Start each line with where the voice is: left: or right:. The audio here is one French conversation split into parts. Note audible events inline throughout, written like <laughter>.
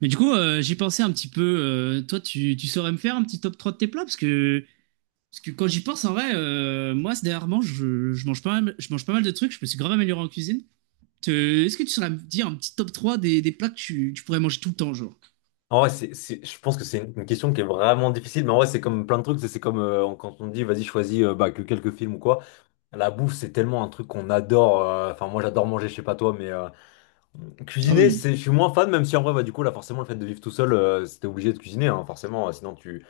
right: Mais du coup, j'y pensais un petit peu. Toi, tu saurais me faire un petit top 3 de tes plats? Parce que quand j'y pense, en vrai, moi, ces dernièrement, je mange pas mal, je mange pas mal de trucs. Je me suis grave amélioré en cuisine. Te- Est-ce que tu saurais me dire un petit top 3 des plats que tu pourrais manger tout le temps, genre?
left: En vrai, je pense que c'est une question qui est vraiment difficile, mais en vrai, c'est comme plein de trucs. C'est comme quand on dit, vas-y, choisis bah, que quelques films ou quoi. La bouffe, c'est tellement un truc qu'on adore. Enfin, moi, j'adore manger, je sais pas toi, mais.
right: Ah
left: Cuisiner,
right: oui.
left: je suis moins fan, même si en vrai, bah, du coup, là, forcément, le fait de vivre tout seul, c'était obligé de cuisiner, hein, forcément, sinon tu.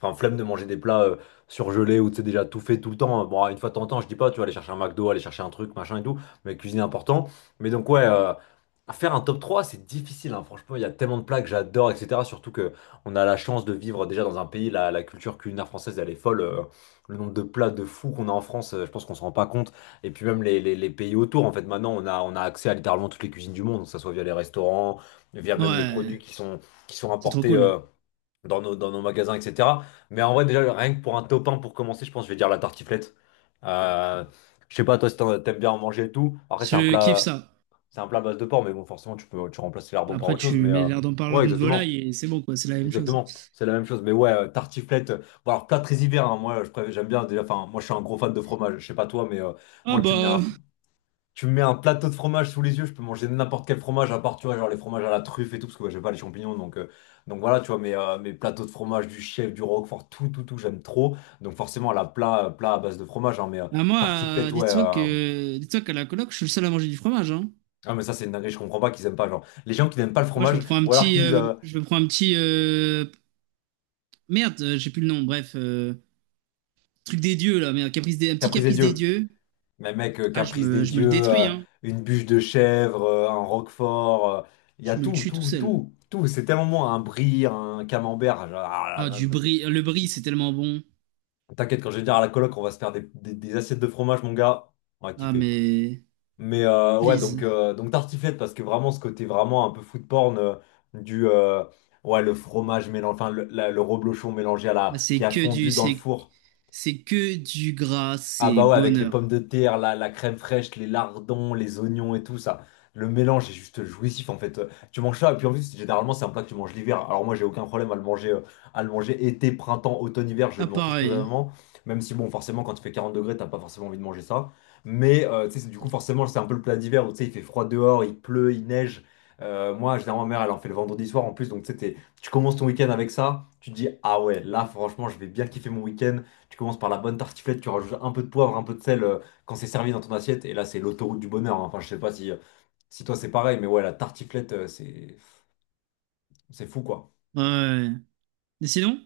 left: Enfin, flemme de manger des plats surgelés ou tu sais déjà tout fait tout le temps, hein. Bon, une fois de temps en temps, je dis pas, tu vas aller chercher un McDo, aller chercher un truc, machin et tout, mais cuisiner important. Mais donc, ouais, faire un top 3, c'est difficile, hein, franchement, il y a tellement de plats que j'adore, etc. Surtout que on a la chance de vivre déjà dans un pays, la culture culinaire française, elle est folle. Le nombre de plats de fous qu'on a en France, je pense qu'on se rend pas compte. Et puis même les pays autour, en fait, maintenant, on a accès à littéralement toutes les cuisines du monde, que ce soit via les restaurants, via même les produits
right: Ouais,
left: qui sont
right: c'est trop
left: importés
right: cool.
left: dans nos magasins, etc. Mais en vrai, déjà, rien que pour un top 1, pour commencer, je pense que je vais dire la tartiflette. Euh, je sais pas, toi, si t'aimes bien en manger et tout. Après, c'est un
right: Je kiffe
left: plat,
right: ça.
left: c'est un plat à base de porc, mais bon, forcément, tu peux, tu remplaces
right: Bah,
left: lardons par
right: après,
left: autre chose.
right: tu
left: Mais
right: mets l'air d'en parler
left: ouais,
right: de
left: exactement.
right: volaille et c'est bon, quoi, c'est la même chose.
left: Exactement, c'est la même chose. Mais ouais, tartiflette. Bon, alors, plat très hiver, hein, moi, j'aime bien déjà. Enfin, moi, je suis un gros fan de fromage. Je sais pas toi, mais
right: Ah
left: moi, tu me mets
right: bah,
left: un, tu me mets un plateau de fromage sous les yeux, je peux manger n'importe quel fromage, à part, tu vois, genre les fromages à la truffe et tout, parce que ouais, j'aime pas les champignons, donc voilà, tu vois, mes plateaux de fromage du chef, du roquefort, tout, tout, tout, j'aime trop. Donc forcément, plat à base de fromage, hein, mais
right: moi,
left: tartiflette, ouais.
right: dites-toi qu'à la coloc, je suis le seul à manger du fromage, hein.
left: Ah, mais ça, c'est une dinguerie, je comprends pas qu'ils aiment pas, genre, les gens qui n'aiment pas le
right: Moi, je me
left: fromage,
right: prends un
left: ou alors
right: petit,
left: qu'ils disent
right: Je me prends un petit, merde, j'ai plus le nom. Bref, truc des dieux là, merde, caprice des, un petit
left: caprice des
right: caprice des
left: dieux.
right: dieux.
left: Mais mec,
right: Ah, je
left: caprice des
right: me, je me le
left: dieux,
right: détruis, hein.
left: une bûche de chèvre, un roquefort, il y a
right: Je me le
left: tout,
right: tue tout
left: tout,
right: seul.
left: tout, tout. C'est tellement bon, un brie, un camembert, genre, ah
right: Ah,
left: là là.
right: du bris, le bris, c'est tellement bon.
left: T'inquiète, quand je vais dire à la coloc, on va se faire des assiettes de fromage, mon gars. On va
right: Ah,
left: kiffer.
right: mais
left: Mais ouais, donc,
right: please.
left: euh, donc tartiflette, parce que vraiment, ce côté vraiment un peu food porn du. Ouais, le fromage mélangé. Enfin, le reblochon mélangé à la.
right: Bah,
left: Qui a fondu dans le four.
right: c'est que du gras,
left: Ah
right: c'est
left: bah ouais, avec les pommes
right: bonheur.
left: de terre, la crème fraîche, les lardons, les oignons et tout ça. Le mélange est juste jouissif en fait. Tu manges ça et puis en plus généralement c'est un plat que tu manges l'hiver. Alors moi j'ai aucun problème à le manger, à le manger été, printemps, automne, hiver, je
right: Ah,
left: m'en fiche
right: pareil.
left: totalement. Même si bon forcément quand il fait 40 degrés t'as pas forcément envie de manger ça. Mais tu sais du coup forcément c'est un peu le plat d'hiver où tu sais il fait froid dehors, il pleut, il neige. Moi généralement ma mère elle en fait le vendredi soir en plus donc tu sais, tu commences ton week-end avec ça, tu te dis ah ouais là franchement je vais bien kiffer mon week-end. Tu commences par la bonne tartiflette, tu rajoutes un peu de poivre, un peu de sel quand c'est servi dans ton assiette. Et là, c'est l'autoroute du bonheur, hein. Enfin, je sais pas si toi c'est pareil, mais ouais, la tartiflette, c'est fou quoi.
right: Hein. Ouais. Mais sinon,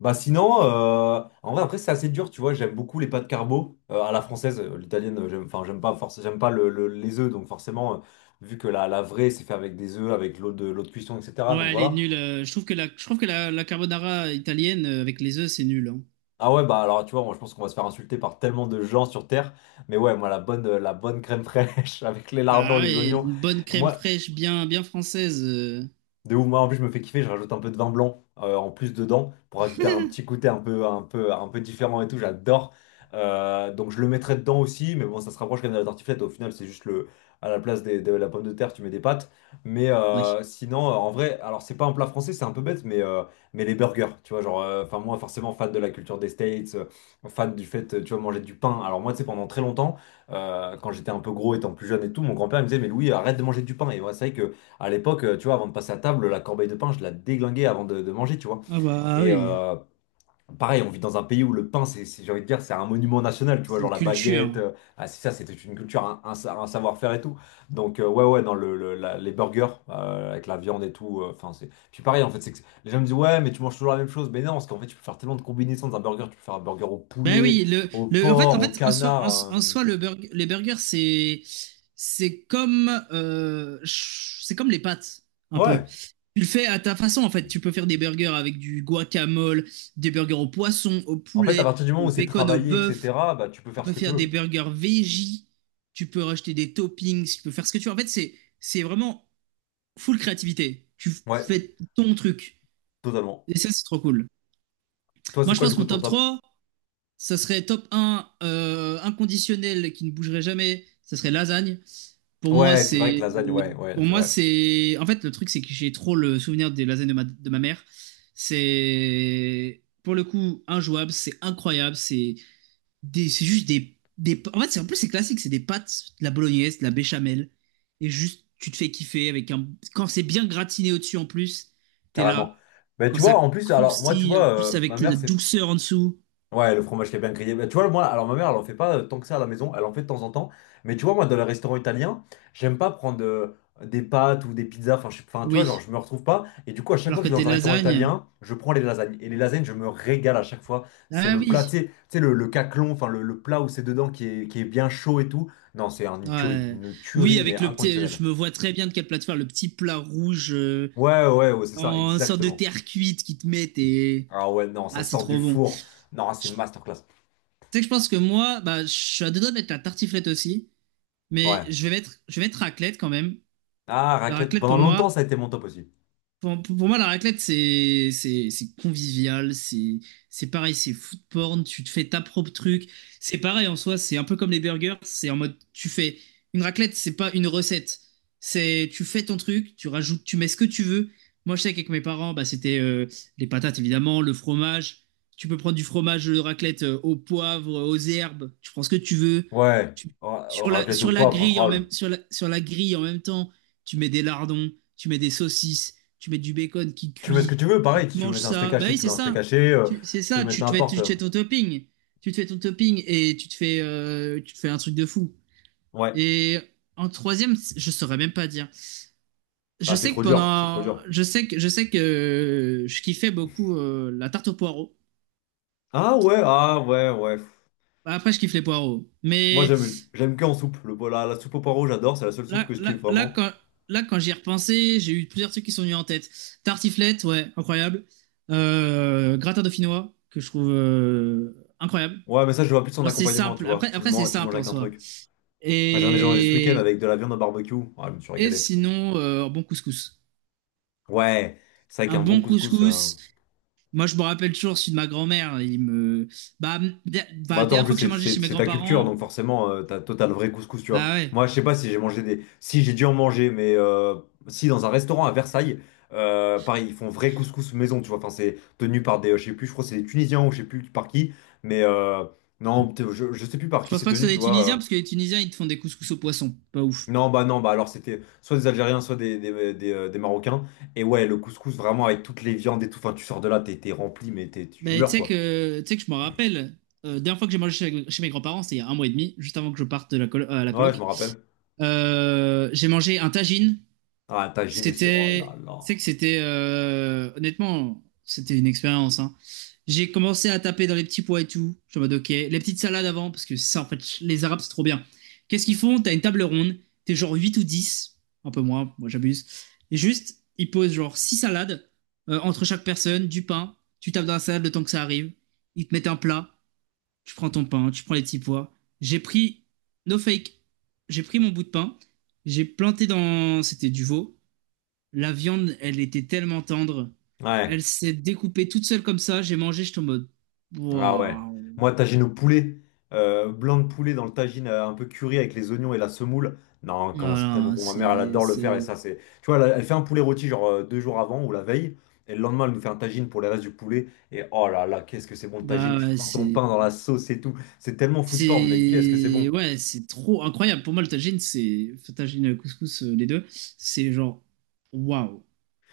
left: Bah sinon, en vrai, après, c'est assez dur, tu vois. J'aime beaucoup les pâtes carbo à la française. L'italienne, j'aime, enfin, j'aime pas, forcément j'aime pas les œufs, donc forcément, vu que la vraie, c'est fait avec des œufs, avec l'eau de cuisson, etc. Donc
right: ouais, elle est
left: voilà.
right: nulle. Je trouve que la carbonara italienne, avec les œufs, c'est nul. Hein.
left: Ah ouais, bah alors, tu vois, moi, je pense qu'on va se faire insulter par tellement de gens sur Terre. Mais ouais, moi, la bonne crème fraîche <laughs> avec les lardons,
right: Bah,
left: les
right: et
left: oignons.
right: une bonne crème
left: Moi,
right: fraîche, bien, bien française.
left: De ouf, moi en plus je me fais kiffer, je rajoute un peu de vin blanc en plus dedans pour ajouter un petit côté un peu, un peu, un peu différent et tout, j'adore. Donc je le mettrai dedans aussi, mais bon ça se rapproche quand même de la tartiflette, au final c'est juste à la place de la pomme de terre tu mets des pâtes. Mais
right: Oui.
left: sinon en vrai, alors c'est pas un plat français, c'est un peu bête, mais les burgers, tu vois, genre, enfin moi forcément fan de la culture des States, fan du fait, tu vois, manger du pain. Alors moi tu sais pendant très longtemps, quand j'étais un peu gros étant plus jeune et tout, mon grand-père il me disait mais Louis arrête de manger du pain. Et moi c'est vrai que. À l'époque, tu vois, avant de passer à table, la corbeille de pain, je la déglinguais avant de manger, tu vois.
right: Ah bah, ah
left: Et
right: oui,
left: pareil, on vit dans un pays où le pain, j'ai envie de dire, c'est un monument national, tu vois,
right: c'est
left: genre
right: une
left: la
right: culture.
left: baguette. Ah, c'est ça, c'était une culture, un savoir-faire et tout. Donc, ouais, ouais, dans les burgers, avec la viande et tout. Enfin, c'est. Puis pareil, en fait, c'est que les gens me disent, ouais, mais tu manges toujours la même chose. Mais non, parce qu'en fait, tu peux faire tellement de combinaisons dans un burger. Tu peux faire un burger au
right: Ben
left: poulet,
right: oui,
left: au
right: en fait, en
left: porc, au
right: fait, en soi,
left: canard.
right: en
left: euh,
right: soi, les burgers, c'est comme, c'est comme les pâtes, un peu.
left: Ouais.
right: Tu le fais à ta façon, en fait. Tu peux faire des burgers avec du guacamole, des burgers au poisson, au
left: En fait, à
right: poulet,
left: partir du moment
right: au
left: où c'est
right: bacon, au
left: travaillé,
right: bœuf.
left: etc., bah, tu peux
right: Tu
left: faire ce
right: peux
left: que tu
right: faire des
left: veux.
right: burgers veggie. Tu peux rajouter des toppings. Tu peux faire ce que tu veux. En fait, c'est vraiment full créativité. Tu
left: Ouais,
right: fais ton truc.
left: totalement.
right: Et ça, c'est trop cool.
left: Toi,
right: Moi,
left: c'est
right: je
left: quoi du
right: pense que
left: coup
right: mon
left: ton
right: top
left: top?
right: 3. Ça serait top un, inconditionnel qui ne bougerait jamais. Ça serait lasagne. Pour moi,
left: Ouais, c'est vrai que
right: c'est.
left: lasagne, ouais, ouais,
right: Pour
left: c'est
right: moi,
left: vrai,
right: c'est. En fait, le truc, c'est que j'ai trop le souvenir des lasagnes de ma mère. C'est. Pour le coup, injouable, c'est incroyable. C'est juste des. En fait, c'est en plus, c'est classique. C'est des pâtes, de la bolognaise, de la béchamel. Et juste, tu te fais kiffer avec un. Quand c'est bien gratiné au-dessus, en plus, t'es là.
left: carrément. Mais
right: Quand
left: tu
right: ça
left: vois, en plus, alors moi, tu
right: croustille, en
left: vois,
right: plus,
left: ma
right: avec
left: mère,
right: la
left: c'est.
right: douceur en dessous.
left: Ouais, le fromage qui est bien grillé. Mais tu vois, moi, alors ma mère, elle en fait pas tant que ça à la maison, elle en fait de temps en temps. Mais tu vois, moi, dans les restaurants italiens, j'aime pas prendre des pâtes ou des pizzas. Enfin, tu vois, genre,
right: Oui.
left: je me retrouve pas. Et du coup, à chaque
right: Alors
left: fois que
right: que
left: je vais
right: des
left: dans un restaurant
right: lasagnes,
left: italien, je prends les lasagnes. Et les lasagnes, je me régale à chaque fois. C'est
right: ah
left: le plat,
right: oui,
left: tu sais, le caclon, enfin, le plat où c'est dedans qui est bien chaud et tout. Non, c'est une tuerie,
right: ouais.
left: une
right: Oui,
left: tuerie, mais
right: avec le petit,
left: inconditionnelle.
right: je me vois très bien de quelle plateforme, le petit plat rouge,
left: Ouais, ouais, ouais, c'est ça,
right: en sorte de
left: exactement.
right: terre cuite qui te mettent et
left: Ah ouais, non, ça
right: ah c'est
left: sort du
right: trop bon.
left: four. Non, c'est
right: Je-
left: masterclass.
right: Tu sais que je pense que moi, bah je suis à deux doigts de mettre la tartiflette aussi, mais
left: Ouais.
right: je vais mettre raclette quand même.
left: Ah,
right: La
left: raclette.
right: raclette
left: Pendant
right: pour
left: longtemps, ça
right: moi.
left: a été mon top aussi.
right: Pour moi, la raclette, c'est convivial, c'est pareil, c'est food porn, tu te fais ta propre truc. C'est pareil en soi, c'est un peu comme les burgers, c'est en mode, tu fais une raclette, c'est pas une recette. C'est tu fais ton truc, tu rajoutes, tu mets ce que tu veux. Moi, je sais qu'avec mes parents, bah, c'était, les patates évidemment, le fromage. Tu peux prendre du fromage de raclette, au poivre, aux herbes, tu prends ce que tu veux.
left: Ouais.
right: Tu- sur
left: Raclette au poivre, incroyable.
right: la, sur la grille en même temps, tu mets des lardons, tu mets des saucisses, tu mets du bacon qui
left: Tu mets ce que
right: cuit,
left: tu veux,
right: tu
left: pareil. Si
right: te
left: tu veux
right: manges
left: mettre un steak
right: ça. Bah
left: haché,
right: oui,
left: tu
right: c'est
left: mets un steak
right: ça.
left: haché. euh,
right: C'est
left: si tu veux
right: ça,
left: mettre n'importe.
right: tu te fais ton topping. Tu te fais ton topping et tu te fais un truc de fou.
left: Ouais.
right: Et en troisième, je saurais même pas dire.
left: Ah,
right: Je
left: c'est
right: sais que
left: trop dur, c'est trop
right: pendant.
left: dur.
right: Je sais que je kiffais beaucoup, la tarte aux poireaux.
left: Ah ouais, ah ouais, ouais.
right: Bah, après, je kiffe les poireaux.
left: Moi,
right: Mais
left: j'aime que en soupe. La soupe au poireau, j'adore. C'est la seule soupe que je kiffe
right: là,
left: vraiment.
right: là, quand j'y ai repensé, j'ai eu plusieurs trucs qui sont venus en tête. Tartiflette, ouais, incroyable. Gratin dauphinois, que je trouve, incroyable.
left: Ouais, mais ça, je vois plus son
right: Genre, c'est
left: accompagnement, tu
right: simple.
left: vois. Tu le
right: Après c'est
left: manges, tu manges
right: simple en
left: avec un
right: soi.
left: truc. Moi, j'en ai mangé ce week-end
right: Et,
left: avec de la viande au barbecue. Ah, je me suis
right: et
left: régalé.
right: sinon, un bon couscous.
left: Ouais, c'est vrai
right: Un
left: qu'un bon
right: bon
left: couscous.
right: couscous. Moi, je me rappelle toujours celui de ma grand-mère. Il me. Bah, bah, la
left: Bah toi en
right: dernière
left: plus
right: fois que j'ai mangé chez mes
left: c'est ta culture
right: grands-parents.
left: donc forcément t'as total vrai couscous tu vois.
right: Ah ouais.
left: Moi je sais pas si j'ai mangé si j'ai dû en manger mais si dans un restaurant à Versailles, pareil ils font vrai couscous maison tu vois. Enfin c'est tenu par je sais plus, je crois que c'est des Tunisiens ou je sais plus par qui, mais non je sais plus par
right: Je
left: qui
right: pense
left: c'est
right: pas que ce
left: tenu
right: soit
left: tu
right: des
left: vois.
right: Tunisiens, parce que les Tunisiens, ils te font des couscous au poisson. Pas ouf.
left: Non bah non bah alors c'était soit des Algériens soit des Marocains et ouais le couscous vraiment avec toutes les viandes et tout. Enfin tu sors de là t'es rempli mais tu
right: Mais tu
left: meurs
right: sais
left: quoi.
right: que, tu sais que je me rappelle. Dernière fois que j'ai mangé chez mes grands-parents, c'était il y a un mois et demi, juste avant que je parte de à la
left: Ouais je me
right: coloc.
left: rappelle.
right: J'ai mangé un tagine.
left: Ah, tagine aussi. Oh là
right: C'était,
left: là.
right: c'est que c'était, honnêtement, c'était une expérience, hein. J'ai commencé à taper dans les petits pois et tout. Je suis en mode, ok, les petites salades avant, parce que ça, en fait, les Arabes, c'est trop bien. Qu'est-ce qu'ils font? T'as une table ronde, t'es genre 8 ou 10, un peu moins, moi j'abuse. Et juste, ils posent genre 6 salades, entre chaque personne, du pain. Tu tapes dans la salade le temps que ça arrive. Ils te mettent un plat, tu prends ton pain, tu prends les petits pois. J'ai pris, no fake, j'ai pris mon bout de pain, j'ai planté dans, c'était du veau. La viande, elle était tellement tendre.
left: Ouais.
right: Elle s'est découpée toute seule comme ça. J'ai mangé, j'étais en mode.
left: Ah ouais.
right: Waouh.
left: Moi, tagine au poulet, blanc de poulet dans le tagine un peu curry avec les oignons et la semoule. Non, comment c'est tellement
right: Voilà,
left: bon. Ma mère, elle
right: c'est.
left: adore le faire. Et ça, c'est. Tu vois, elle fait un poulet rôti genre 2 jours avant ou la veille. Et le lendemain, elle nous fait un tagine pour les restes du poulet. Et oh là là, qu'est-ce que c'est bon le tagine.
right: Bah
left: Tu
right: ouais,
left: trempes ton pain dans la
right: c'est.
left: sauce et tout. C'est tellement food porn, mais qu'est-ce que c'est bon.
right: C'est. Ouais, c'est trop incroyable. Pour moi, le tagine, c'est, enfin, tagine et le couscous, les deux. C'est genre. Waouh.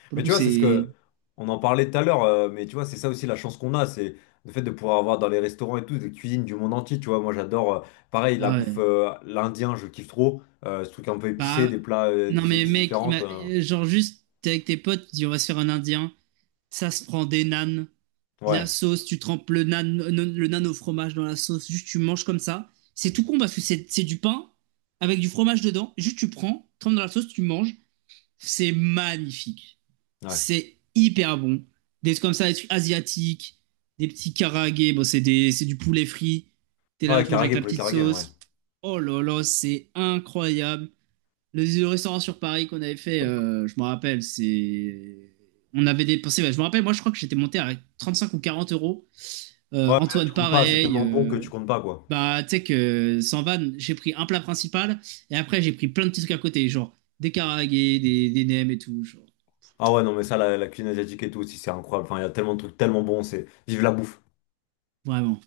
right: Pour le
left: Mais
right: coup,
left: tu vois, c'est ce
right: c'est.
left: que on en parlait tout à l'heure, mais tu vois, c'est ça aussi la chance qu'on a, c'est le fait de pouvoir avoir dans les restaurants et tout des cuisines du monde entier, tu vois. Moi, j'adore, pareil, la
right: Ah
left: bouffe,
right: ouais.
left: l'indien, je kiffe trop, ce truc un peu épicé,
right: Bah.
left: des plats,
right: Non,
left: des
right: mais
left: épices
right: mec,
left: différentes. euh,
right: genre juste, t'es avec tes potes, tu dis on va se faire un indien. Ça se prend des nanes, de la
left: ouais,
right: sauce, tu trempes le nan au fromage dans la sauce, juste tu manges comme ça. C'est tout con parce que c'est du pain avec du fromage dedans, juste tu prends, trempes dans la sauce, tu manges. C'est magnifique.
left: ouais.
right: C'est hyper bon. Des trucs comme ça, des trucs asiatiques, des petits karaage, bon, c'est du poulet frit. T'es là,
left: Ouais,
right: tu manges avec
left: karagé,
right: la
left: poulet
right: petite
left: karagé, ouais.
right: sauce. Oh là là, c'est incroyable le restaurant sur Paris qu'on avait fait, je me rappelle, c'est. On avait dépensé, bah, je me rappelle, moi je crois que j'étais monté à 35 ou 40 euros.
left: Ouais, mais là, tu
right: Antoine,
left: comptes pas, c'est
right: pareil.
left: tellement bon que tu comptes pas, quoi.
right: Tu sais que sans vanne, j'ai pris un plat principal et après j'ai pris plein de petits trucs à côté, genre des karaagés, des nems et tout. Genre.
left: Ah ouais, non, mais ça, la cuisine asiatique et tout aussi, c'est incroyable. Enfin, il y a tellement de trucs tellement bons. Vive la bouffe.
right: Vraiment.